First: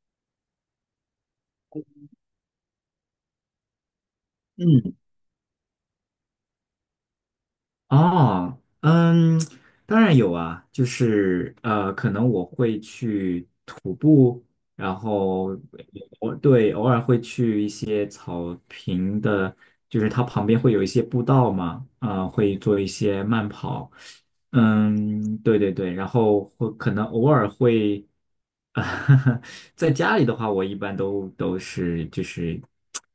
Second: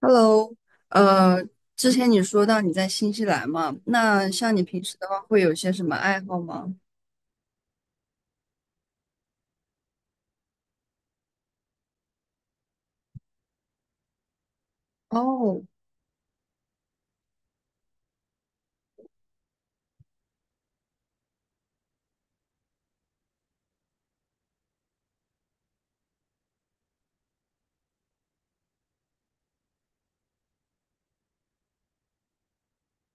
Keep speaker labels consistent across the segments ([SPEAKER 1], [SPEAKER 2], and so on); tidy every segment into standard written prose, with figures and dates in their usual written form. [SPEAKER 1] Hello，呃，之前你说到你在新西兰嘛，那像你平
[SPEAKER 2] 嗯，
[SPEAKER 1] 时的话，会有些什么爱好吗？
[SPEAKER 2] 哦，嗯，当然有啊，就是可能我会去徒步，然后
[SPEAKER 1] 哦，
[SPEAKER 2] 我对偶尔会去一些草坪的，就是它旁边会有一些步道嘛，啊、会做一些慢跑，嗯，对对对，然后会可能偶尔会，啊，在家里的话，我一般都是就是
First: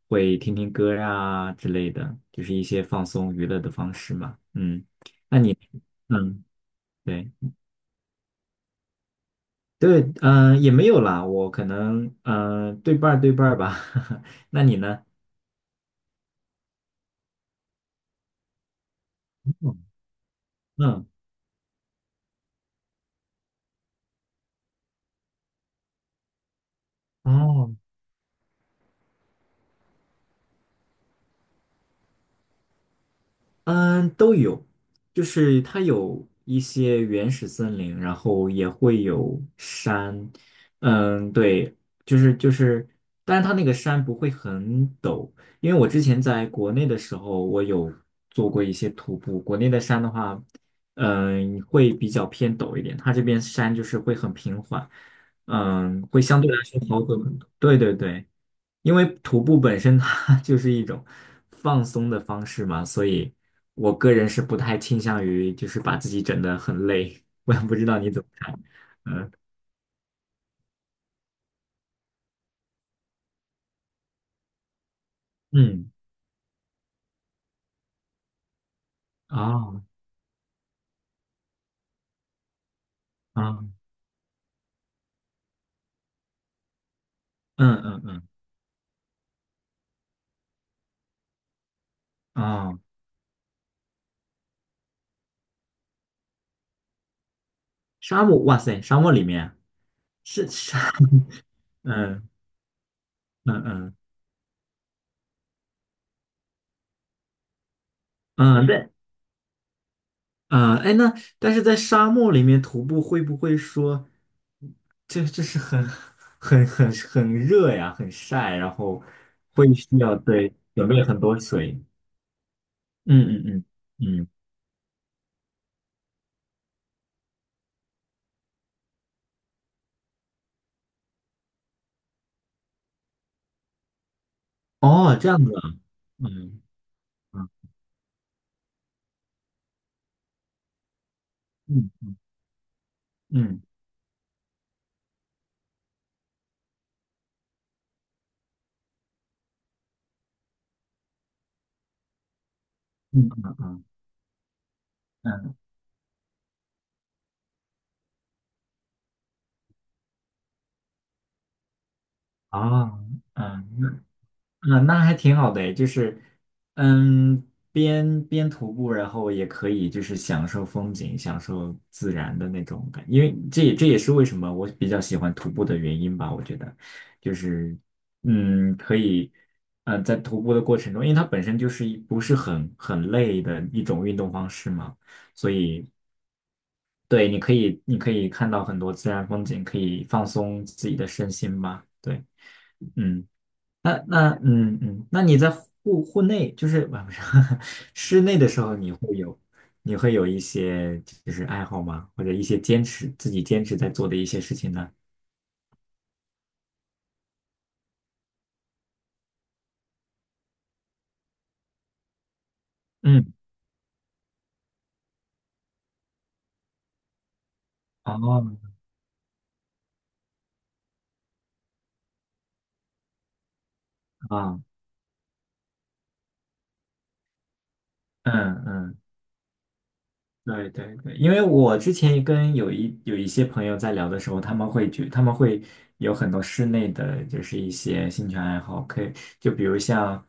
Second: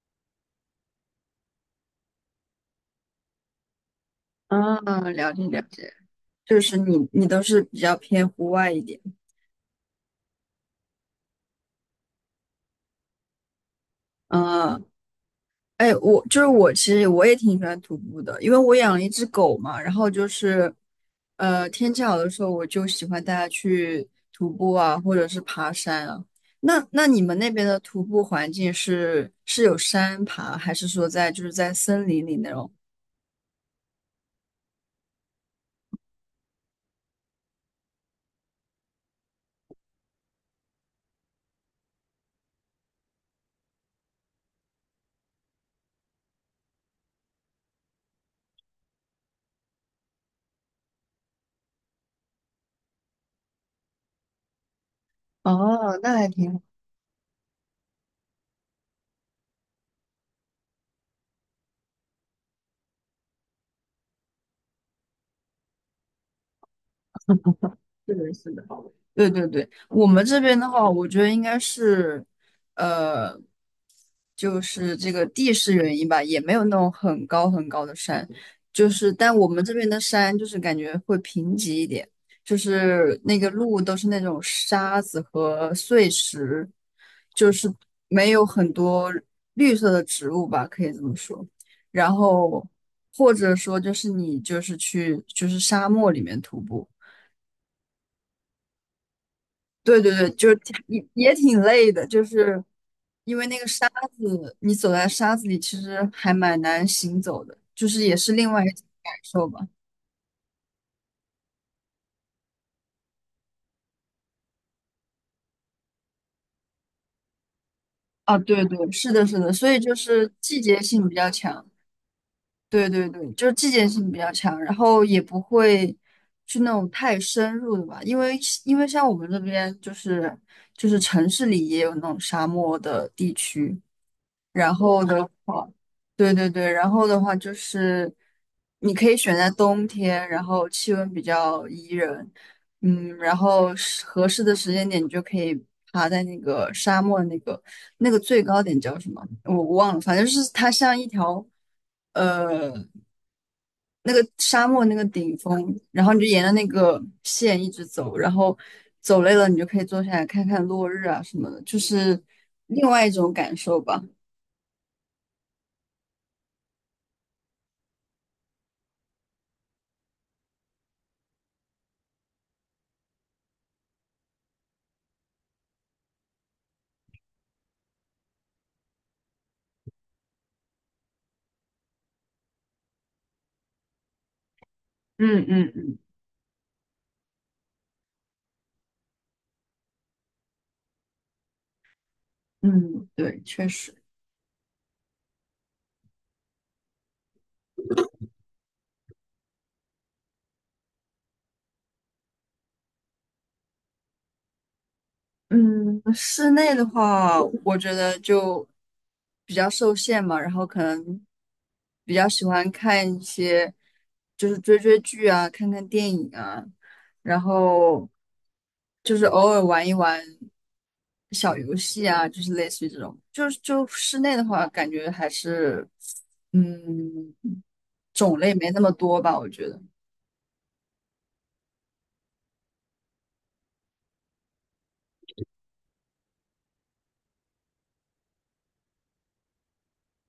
[SPEAKER 2] 会听听歌啊之类的，就是一些放松娱乐的方式嘛。
[SPEAKER 1] 啊，
[SPEAKER 2] 嗯
[SPEAKER 1] 了解了解，
[SPEAKER 2] 嗯，
[SPEAKER 1] 就是你
[SPEAKER 2] 对
[SPEAKER 1] 都是比较偏户外一点，
[SPEAKER 2] 对，也没有啦，我可能对半儿对半儿吧。那你
[SPEAKER 1] 嗯。
[SPEAKER 2] 呢？
[SPEAKER 1] 哎，我就是我，其实我也挺喜欢徒步的，因为我养了一只狗嘛。然后就是，
[SPEAKER 2] 嗯，
[SPEAKER 1] 天气好的时候，我就喜欢带它去徒步啊，或者是爬山啊。那你们那边
[SPEAKER 2] 哦，
[SPEAKER 1] 的徒步环境是有山爬，还是说在就是在森林里那种？
[SPEAKER 2] 嗯，都有，就是它有一些原始森林，然后也会有山，嗯，对，就是，但是它那个山不会很陡，因为我之前在国内的时候，我有做过一些徒步，国内的山的话，嗯，会比较偏陡一点，它这边山就是会很平缓，
[SPEAKER 1] 哦，
[SPEAKER 2] 嗯，
[SPEAKER 1] 那
[SPEAKER 2] 会
[SPEAKER 1] 还
[SPEAKER 2] 相对
[SPEAKER 1] 挺
[SPEAKER 2] 来说好走很多，对对对。因为徒步本身它 就是一种放松的方式嘛，所以我个人是不太倾向于就是把自己整得很累。我也不知道你
[SPEAKER 1] 是
[SPEAKER 2] 怎么
[SPEAKER 1] 的，是
[SPEAKER 2] 看。
[SPEAKER 1] 的，对
[SPEAKER 2] 嗯
[SPEAKER 1] 对对，我们这边的话，我觉得应该是，呃，就是这个地势
[SPEAKER 2] 嗯
[SPEAKER 1] 原因吧，也没有那种很高很高的山，就是但我们这
[SPEAKER 2] 哦
[SPEAKER 1] 边的山就是感觉会贫瘠一点，就是那个
[SPEAKER 2] 啊
[SPEAKER 1] 路都是那种沙子和碎石，就是
[SPEAKER 2] 嗯嗯嗯
[SPEAKER 1] 没有很多绿色的植物吧，可以这么说。然后
[SPEAKER 2] 哦，
[SPEAKER 1] 或者说就是你就是去就是沙漠里面徒步。
[SPEAKER 2] 沙漠哇塞，沙漠里面啊
[SPEAKER 1] 对对对，
[SPEAKER 2] 是
[SPEAKER 1] 就是
[SPEAKER 2] 沙
[SPEAKER 1] 也挺累的，就
[SPEAKER 2] 嗯
[SPEAKER 1] 是因为那
[SPEAKER 2] 嗯
[SPEAKER 1] 个沙
[SPEAKER 2] 嗯
[SPEAKER 1] 子，你走在沙子里，其实还蛮难行走的，就是也是另外
[SPEAKER 2] 嗯，
[SPEAKER 1] 一种
[SPEAKER 2] 对
[SPEAKER 1] 感受吧。
[SPEAKER 2] 啊，哎，那但是在沙漠里面徒步会不会说，这是很热呀，很
[SPEAKER 1] 啊，
[SPEAKER 2] 晒，
[SPEAKER 1] 对
[SPEAKER 2] 然
[SPEAKER 1] 对，
[SPEAKER 2] 后
[SPEAKER 1] 是的，是的，所
[SPEAKER 2] 会
[SPEAKER 1] 以就
[SPEAKER 2] 需要
[SPEAKER 1] 是季节
[SPEAKER 2] 准备
[SPEAKER 1] 性比
[SPEAKER 2] 很
[SPEAKER 1] 较
[SPEAKER 2] 多
[SPEAKER 1] 强，
[SPEAKER 2] 水。
[SPEAKER 1] 对对对，
[SPEAKER 2] 嗯
[SPEAKER 1] 就是
[SPEAKER 2] 嗯
[SPEAKER 1] 季节性比
[SPEAKER 2] 嗯嗯，
[SPEAKER 1] 较强，然后也不会去那种太深入的吧，因为像我们这边就是城市里也有那种沙漠的地区，然后
[SPEAKER 2] 哦，
[SPEAKER 1] 的
[SPEAKER 2] 这样子啊，
[SPEAKER 1] 话，对对
[SPEAKER 2] 嗯
[SPEAKER 1] 对，然后的话
[SPEAKER 2] 嗯
[SPEAKER 1] 就是你可以选在冬天，然后气温比较宜人，嗯，然
[SPEAKER 2] 嗯嗯
[SPEAKER 1] 后是合适的时间点，你就可以爬在那个沙漠那个最高点叫什么？我忘了，反正就是它像一条呃
[SPEAKER 2] 嗯嗯嗯，
[SPEAKER 1] 那个沙漠那个顶
[SPEAKER 2] 嗯
[SPEAKER 1] 峰，然后你就沿着那个线一直走，然后走累了你就可以坐下来看看落日啊什么的，就是
[SPEAKER 2] 啊，
[SPEAKER 1] 另外一种感
[SPEAKER 2] 嗯，
[SPEAKER 1] 受吧。
[SPEAKER 2] 嗯，那还挺好的诶，就是，嗯，边徒步，然后也可以就是享受风景，享受自然的那种感，因为这也是为什么我比较喜欢徒步的原因吧。我觉得，就是，嗯，可以，在徒步的过程中，因为它本身就是不是很累的一种运动方式嘛，
[SPEAKER 1] 嗯
[SPEAKER 2] 所
[SPEAKER 1] 嗯
[SPEAKER 2] 以
[SPEAKER 1] 嗯。
[SPEAKER 2] 对，你可以看到很多自然风景，可以放松自己的身心吧。对，
[SPEAKER 1] 嗯，
[SPEAKER 2] 嗯。
[SPEAKER 1] 对，确
[SPEAKER 2] 那
[SPEAKER 1] 实，
[SPEAKER 2] 那嗯嗯，那你在户内就是啊不是 室内的时候，你会有一些就是爱好吗？或者一些坚持自己坚持在做的一些事情呢？
[SPEAKER 1] 嗯，室内的话，我觉得就比较受限嘛，然后可能比较喜欢看一
[SPEAKER 2] 嗯，
[SPEAKER 1] 些，就是追追剧啊，看看电影啊，然后
[SPEAKER 2] 哦，
[SPEAKER 1] 就是偶尔玩一玩小游戏啊，就是类似于这种，就是就室内的
[SPEAKER 2] 啊，
[SPEAKER 1] 话，感觉还是，嗯，种类
[SPEAKER 2] 嗯
[SPEAKER 1] 没那么
[SPEAKER 2] 嗯，
[SPEAKER 1] 多吧，我觉得。
[SPEAKER 2] 对对对，因为我之前跟有一些朋友在聊的时候，他们会有很多室内的就是一些兴趣爱好，可以就比如像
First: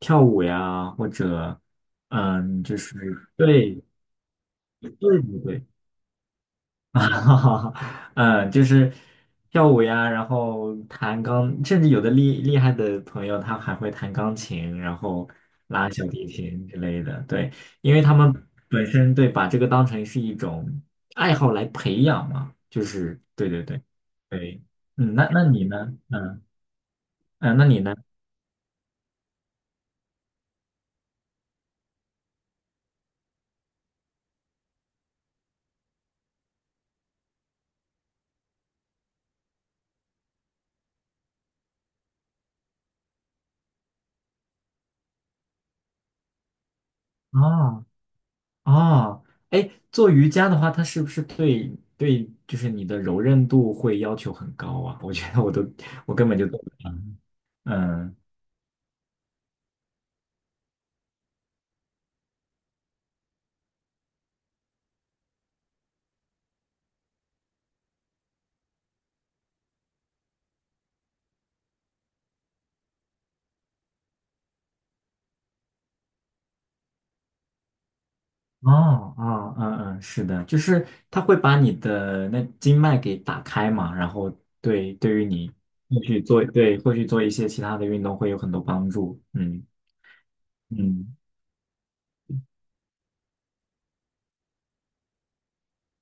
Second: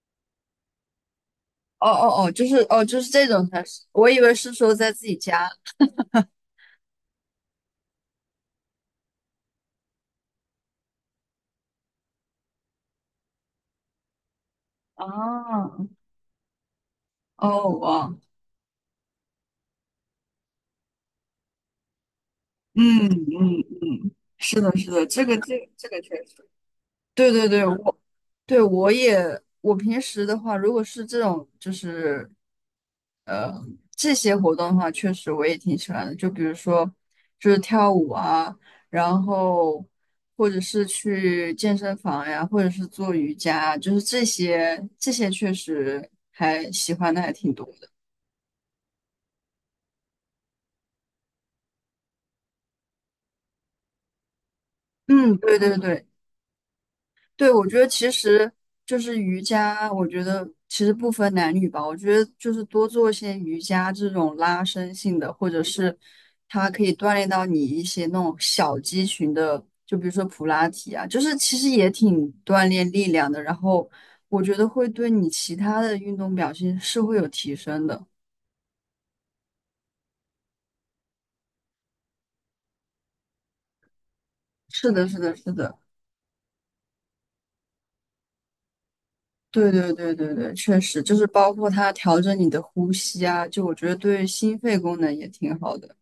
[SPEAKER 2] 跳舞呀，或者
[SPEAKER 1] 哦哦哦，就是
[SPEAKER 2] 嗯，就
[SPEAKER 1] 哦，
[SPEAKER 2] 是
[SPEAKER 1] 就是这种才是，我以为是说在
[SPEAKER 2] 对
[SPEAKER 1] 自己
[SPEAKER 2] 对
[SPEAKER 1] 家。
[SPEAKER 2] 对。啊，嗯，就是跳舞呀，然后甚至有的厉害的朋友，他还会弹钢琴，然后
[SPEAKER 1] 啊，
[SPEAKER 2] 拉小提琴之类的。对，
[SPEAKER 1] 哦，
[SPEAKER 2] 因为
[SPEAKER 1] 哇，
[SPEAKER 2] 他们本身把这个当成是一种爱好来培养嘛，就
[SPEAKER 1] 嗯
[SPEAKER 2] 是对
[SPEAKER 1] 嗯
[SPEAKER 2] 对对
[SPEAKER 1] 嗯，是
[SPEAKER 2] 对，
[SPEAKER 1] 的，是的，
[SPEAKER 2] 嗯，
[SPEAKER 1] 这
[SPEAKER 2] 那
[SPEAKER 1] 个
[SPEAKER 2] 那
[SPEAKER 1] 这
[SPEAKER 2] 你
[SPEAKER 1] 个
[SPEAKER 2] 呢？
[SPEAKER 1] 这个确
[SPEAKER 2] 嗯
[SPEAKER 1] 实，对对
[SPEAKER 2] 嗯，
[SPEAKER 1] 对，
[SPEAKER 2] 那你呢？
[SPEAKER 1] 我对我也，我平时的话，如果是这种就是这些活动的话，确实我也挺喜欢的，就比如说就是跳舞啊，然后或者是去健身房呀，或者是做瑜伽啊，就是这些确实还喜欢的还挺多
[SPEAKER 2] 哦
[SPEAKER 1] 的。
[SPEAKER 2] 哦，哎，做瑜伽的话，它是不是对对，就是你的柔韧度会要求很高啊？我觉
[SPEAKER 1] 嗯，
[SPEAKER 2] 得
[SPEAKER 1] 对对对，
[SPEAKER 2] 我根本就。
[SPEAKER 1] 对，我觉得其
[SPEAKER 2] 嗯，
[SPEAKER 1] 实就是瑜伽，我觉得其实不分男女吧。我觉得就是多做一些瑜伽这种拉伸性的，或者是它可以锻炼到你一些那种小肌群的，就比如说普拉提啊，就是其实也挺锻炼力量的。然后我觉得会对你其他的运动表现是会有提升的。
[SPEAKER 2] 哦哦，嗯嗯，是的，就是它会把你的那经脉给打开嘛，然后
[SPEAKER 1] 是的，
[SPEAKER 2] 对
[SPEAKER 1] 是
[SPEAKER 2] 于
[SPEAKER 1] 的，
[SPEAKER 2] 你
[SPEAKER 1] 是的。
[SPEAKER 2] 后续做一些其他的运动会有很多帮助。嗯
[SPEAKER 1] 对对对对对，确实就
[SPEAKER 2] 嗯，
[SPEAKER 1] 是包括它调整你的呼吸啊，就我觉得对心肺功能也挺好的。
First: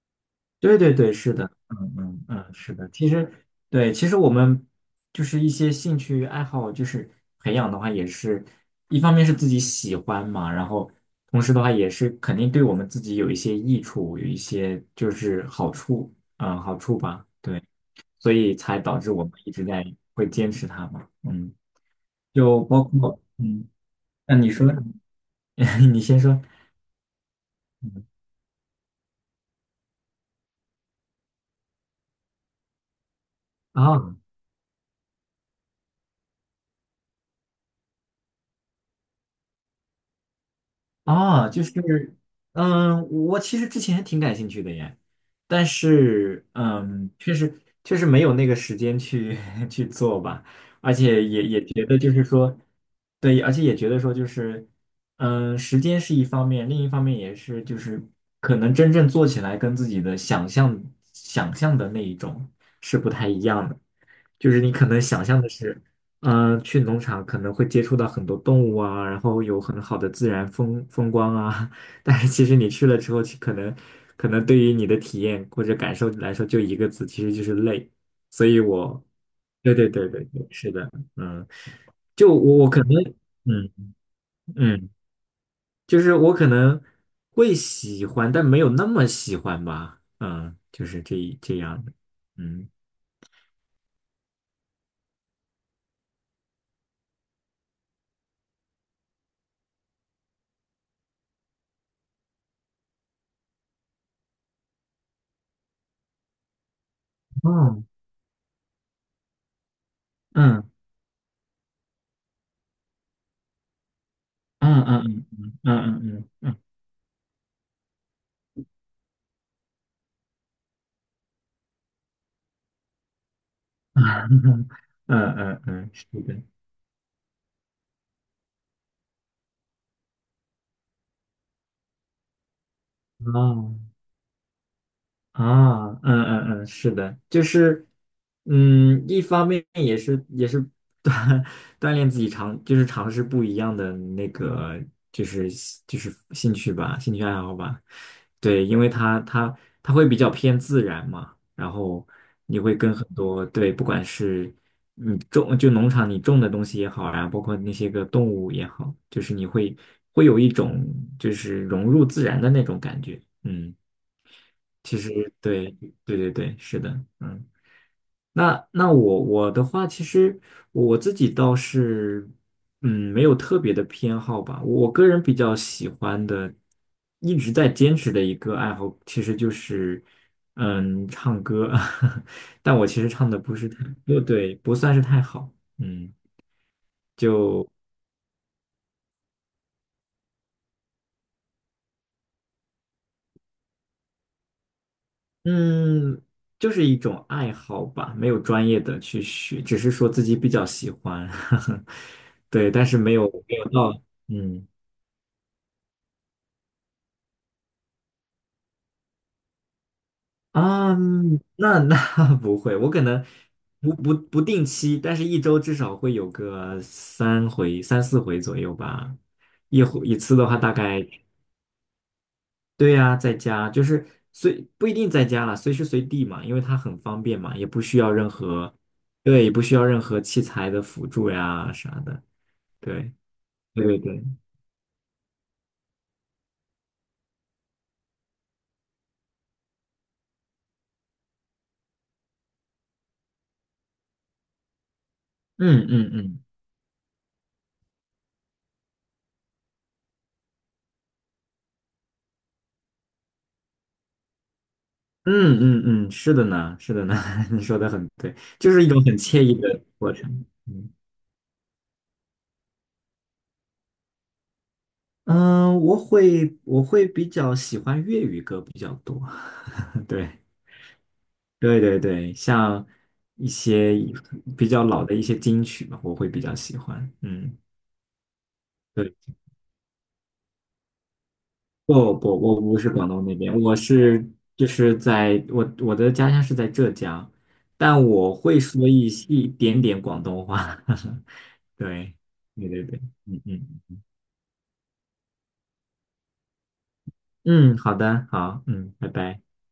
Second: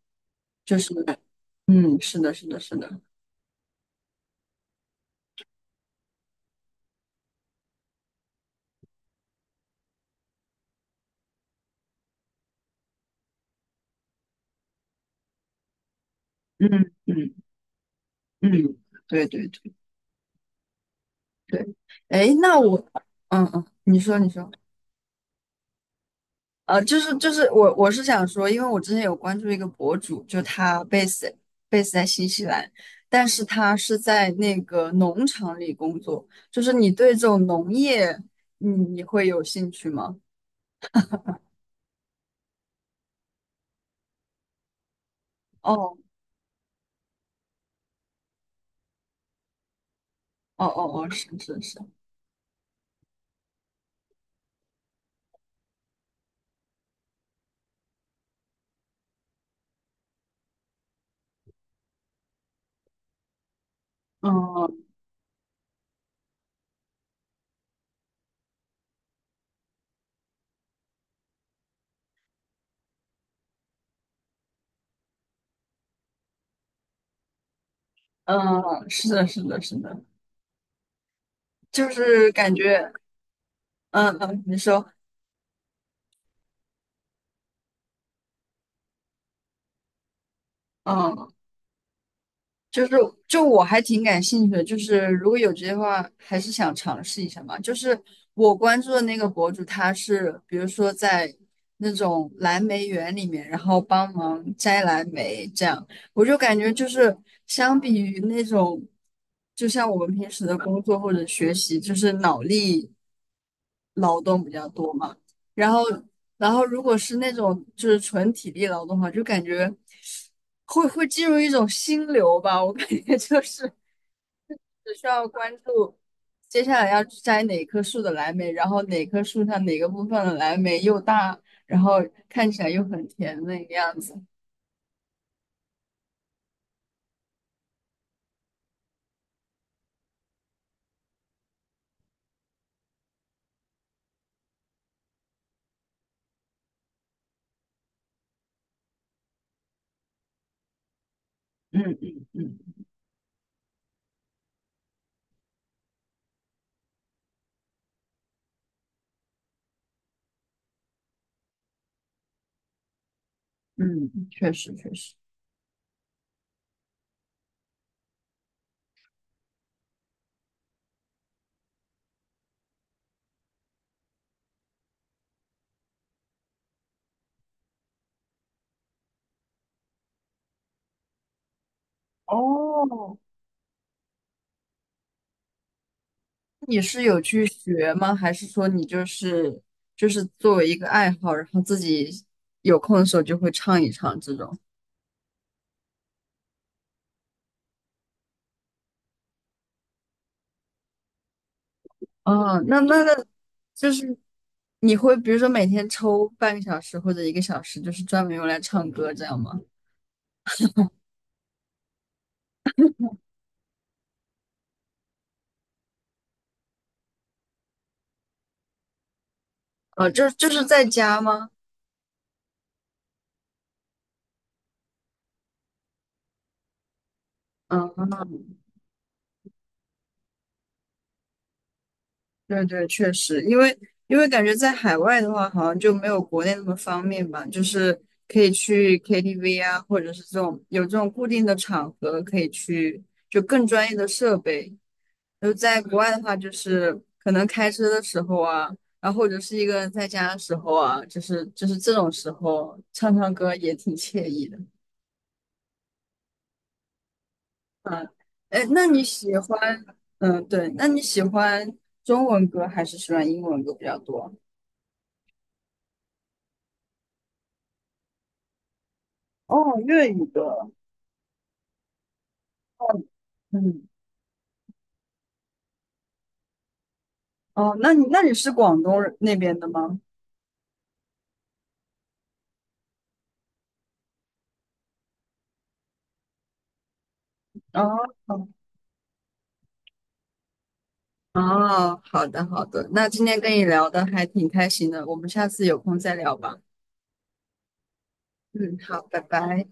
[SPEAKER 2] 对
[SPEAKER 1] 就
[SPEAKER 2] 对
[SPEAKER 1] 是，
[SPEAKER 2] 对，是的，嗯
[SPEAKER 1] 嗯，是
[SPEAKER 2] 嗯
[SPEAKER 1] 的，是
[SPEAKER 2] 嗯，
[SPEAKER 1] 的，
[SPEAKER 2] 是
[SPEAKER 1] 是
[SPEAKER 2] 的。
[SPEAKER 1] 的，
[SPEAKER 2] 其实我们就是一些兴趣爱好，就是培养的话，也是一方面是自己喜欢嘛，然后同时的话也是肯定对我们自己有一些益处，有一些就是好处，嗯，
[SPEAKER 1] 嗯
[SPEAKER 2] 好处吧。
[SPEAKER 1] 嗯
[SPEAKER 2] 对。所
[SPEAKER 1] 嗯，
[SPEAKER 2] 以才导致我
[SPEAKER 1] 对
[SPEAKER 2] 们
[SPEAKER 1] 对
[SPEAKER 2] 一直
[SPEAKER 1] 对
[SPEAKER 2] 会坚持它嘛。嗯，
[SPEAKER 1] 对，哎，那
[SPEAKER 2] 就
[SPEAKER 1] 我，
[SPEAKER 2] 包括
[SPEAKER 1] 嗯嗯，你说你
[SPEAKER 2] 那
[SPEAKER 1] 说，
[SPEAKER 2] 你说，你先说。
[SPEAKER 1] 就是我是
[SPEAKER 2] 嗯，
[SPEAKER 1] 想说，因为我之前有关注一个博主，就他 base 在新西兰，但是他是
[SPEAKER 2] 啊。
[SPEAKER 1] 在那个农场里工作，就是你对这种农业，你会有兴趣吗？
[SPEAKER 2] 啊，就是，嗯，我其实之前挺感兴趣的耶，但
[SPEAKER 1] 哦
[SPEAKER 2] 是，嗯，确实确实没有那个时间去 去做吧，
[SPEAKER 1] 哦
[SPEAKER 2] 而
[SPEAKER 1] 哦哦，
[SPEAKER 2] 且
[SPEAKER 1] 是
[SPEAKER 2] 也
[SPEAKER 1] 是
[SPEAKER 2] 也
[SPEAKER 1] 是，
[SPEAKER 2] 觉得就是说，对，而且也觉得说就是，嗯，时间是一方面，另一方面也是就是可能真正做起来跟自己的想象的那一种是不太一样的，就是你
[SPEAKER 1] 嗯
[SPEAKER 2] 可能想象的是。去农场可能会接触到很多动物啊，然后有很好的自然风光啊，但是其实你去了之后，其可能可能对于你的体验或者感受来说，就一个字，其实就是累。所以
[SPEAKER 1] 嗯，
[SPEAKER 2] 我，
[SPEAKER 1] 是的，是的，
[SPEAKER 2] 对
[SPEAKER 1] 是
[SPEAKER 2] 对
[SPEAKER 1] 的，
[SPEAKER 2] 对对对，是的，嗯，
[SPEAKER 1] 就是
[SPEAKER 2] 就
[SPEAKER 1] 感
[SPEAKER 2] 我可
[SPEAKER 1] 觉，
[SPEAKER 2] 能，嗯
[SPEAKER 1] 嗯嗯，你说。
[SPEAKER 2] 嗯，就是我可能会喜欢，但没有那么喜欢吧，嗯，就是这
[SPEAKER 1] 嗯
[SPEAKER 2] 一这样的，嗯，
[SPEAKER 1] 就是就我还挺感兴趣的，就是如果有机会的话，还是想尝试一下嘛。就是我关注的那个博主，他是比如说在那种蓝莓园里面，然后帮忙摘蓝莓这样，我就感觉就是相
[SPEAKER 2] 哦，
[SPEAKER 1] 比于那种，就像我们平时的
[SPEAKER 2] 嗯
[SPEAKER 1] 工作或者学习，就是脑力劳动比较
[SPEAKER 2] 嗯
[SPEAKER 1] 多
[SPEAKER 2] 嗯
[SPEAKER 1] 嘛。
[SPEAKER 2] 嗯嗯
[SPEAKER 1] 然后，
[SPEAKER 2] 嗯嗯嗯。
[SPEAKER 1] 然
[SPEAKER 2] 嗯
[SPEAKER 1] 后如果是那种就是纯体力劳动的话，就感觉会进入一种心流吧。我感觉就是
[SPEAKER 2] 嗯
[SPEAKER 1] 只需要关
[SPEAKER 2] 嗯嗯，
[SPEAKER 1] 注
[SPEAKER 2] 是的，
[SPEAKER 1] 接下来要去摘哪棵树的蓝莓，然后哪棵树上哪个部分的蓝莓又大，然后看起来又很甜那个
[SPEAKER 2] 哦，
[SPEAKER 1] 样子。
[SPEAKER 2] 啊，嗯嗯嗯，是的，就是，嗯，一方面也是 锻锻炼自己就是尝试不一样的那个，就是就是兴趣吧，兴趣爱好吧。对，因为它会比较偏自然嘛，然
[SPEAKER 1] 嗯
[SPEAKER 2] 后
[SPEAKER 1] 嗯嗯
[SPEAKER 2] 你会跟很多，对，不管是你种就农场你种的东西也好，然后包括那些个动物也好，就是你会有一种就是融入自然的那种感觉，嗯。
[SPEAKER 1] 嗯，确实确
[SPEAKER 2] 其实
[SPEAKER 1] 实。
[SPEAKER 2] 对对对对，是的，嗯，那我的话，其实我自己倒是，嗯，没有特别的偏好吧。我个人比较喜欢的，一直在坚持的一个爱好，其实就是，嗯，唱歌。但我其实
[SPEAKER 1] 哦，
[SPEAKER 2] 唱的不是太，对对，不算是太好，嗯。
[SPEAKER 1] 你是有去
[SPEAKER 2] 就。
[SPEAKER 1] 学吗？还是说你就是作为一个爱好，然后自己有空的时候就会唱一唱这种？
[SPEAKER 2] 嗯，就是一种爱好吧，没有专业的去学，只是说自己比较喜欢，呵呵
[SPEAKER 1] 哦，
[SPEAKER 2] 对，
[SPEAKER 1] 那
[SPEAKER 2] 但是
[SPEAKER 1] 那
[SPEAKER 2] 没
[SPEAKER 1] 那，
[SPEAKER 2] 有没有
[SPEAKER 1] 就
[SPEAKER 2] 到，
[SPEAKER 1] 是
[SPEAKER 2] 嗯
[SPEAKER 1] 你会比如说每天抽半个小时或者一个小时，就是专门用来唱歌这样吗？
[SPEAKER 2] 啊，那 不会，我可能不定期，但是一周至少会有个3回3、4回左右吧，一回
[SPEAKER 1] 哦，
[SPEAKER 2] 一
[SPEAKER 1] 就
[SPEAKER 2] 次的
[SPEAKER 1] 就
[SPEAKER 2] 话
[SPEAKER 1] 是
[SPEAKER 2] 大
[SPEAKER 1] 在
[SPEAKER 2] 概，
[SPEAKER 1] 家吗？
[SPEAKER 2] 对呀，在家就是不一定在家了，随时随地嘛，因为它很方便嘛，也不需
[SPEAKER 1] 嗯，
[SPEAKER 2] 要任何，对，也不需要任何器材的辅助呀啥的。
[SPEAKER 1] 对对，
[SPEAKER 2] 对
[SPEAKER 1] 确实，因为
[SPEAKER 2] 对对对，
[SPEAKER 1] 感觉在海外的话，好像就没有国内那么方便吧，就是可以去 KTV 啊，或者是这种有这种固定的场合可以去，就更专业的设备，就在
[SPEAKER 2] 嗯
[SPEAKER 1] 国外
[SPEAKER 2] 嗯
[SPEAKER 1] 的话，
[SPEAKER 2] 嗯
[SPEAKER 1] 就是可能开车的时候啊，然后或者是一个人在家的时候啊，就是这种时候唱唱歌也挺惬意的。
[SPEAKER 2] 嗯嗯嗯，是的呢，是的呢，你说的
[SPEAKER 1] 嗯，
[SPEAKER 2] 很对，
[SPEAKER 1] 哎，
[SPEAKER 2] 就是
[SPEAKER 1] 那
[SPEAKER 2] 一
[SPEAKER 1] 你
[SPEAKER 2] 种很
[SPEAKER 1] 喜
[SPEAKER 2] 惬意的
[SPEAKER 1] 欢，
[SPEAKER 2] 过
[SPEAKER 1] 嗯，
[SPEAKER 2] 程。
[SPEAKER 1] 对，那
[SPEAKER 2] 嗯
[SPEAKER 1] 你喜欢中文歌还是喜欢英文歌比较多？
[SPEAKER 2] 嗯，我会比较喜欢粤语歌比较多，
[SPEAKER 1] 哦，粤 语
[SPEAKER 2] 对
[SPEAKER 1] 歌。
[SPEAKER 2] 对对对，
[SPEAKER 1] 哦，
[SPEAKER 2] 像一
[SPEAKER 1] 嗯，
[SPEAKER 2] 些比较老的一些金曲嘛，我会比较喜欢。嗯，
[SPEAKER 1] 哦，那你是广东
[SPEAKER 2] 对，
[SPEAKER 1] 人那边的吗？
[SPEAKER 2] 不不，我不是广东那边，就是在我的家乡是在浙江，但我
[SPEAKER 1] 哦，
[SPEAKER 2] 会说一点点广东话。
[SPEAKER 1] 哦，
[SPEAKER 2] 对，
[SPEAKER 1] 好的好
[SPEAKER 2] 对对
[SPEAKER 1] 的，
[SPEAKER 2] 对，
[SPEAKER 1] 那今天
[SPEAKER 2] 嗯
[SPEAKER 1] 跟你聊
[SPEAKER 2] 嗯
[SPEAKER 1] 的还挺开心的，我们下次有空再聊吧。
[SPEAKER 2] 嗯，好的，好，
[SPEAKER 1] 嗯，
[SPEAKER 2] 嗯，
[SPEAKER 1] 好，
[SPEAKER 2] 拜
[SPEAKER 1] 拜
[SPEAKER 2] 拜。
[SPEAKER 1] 拜。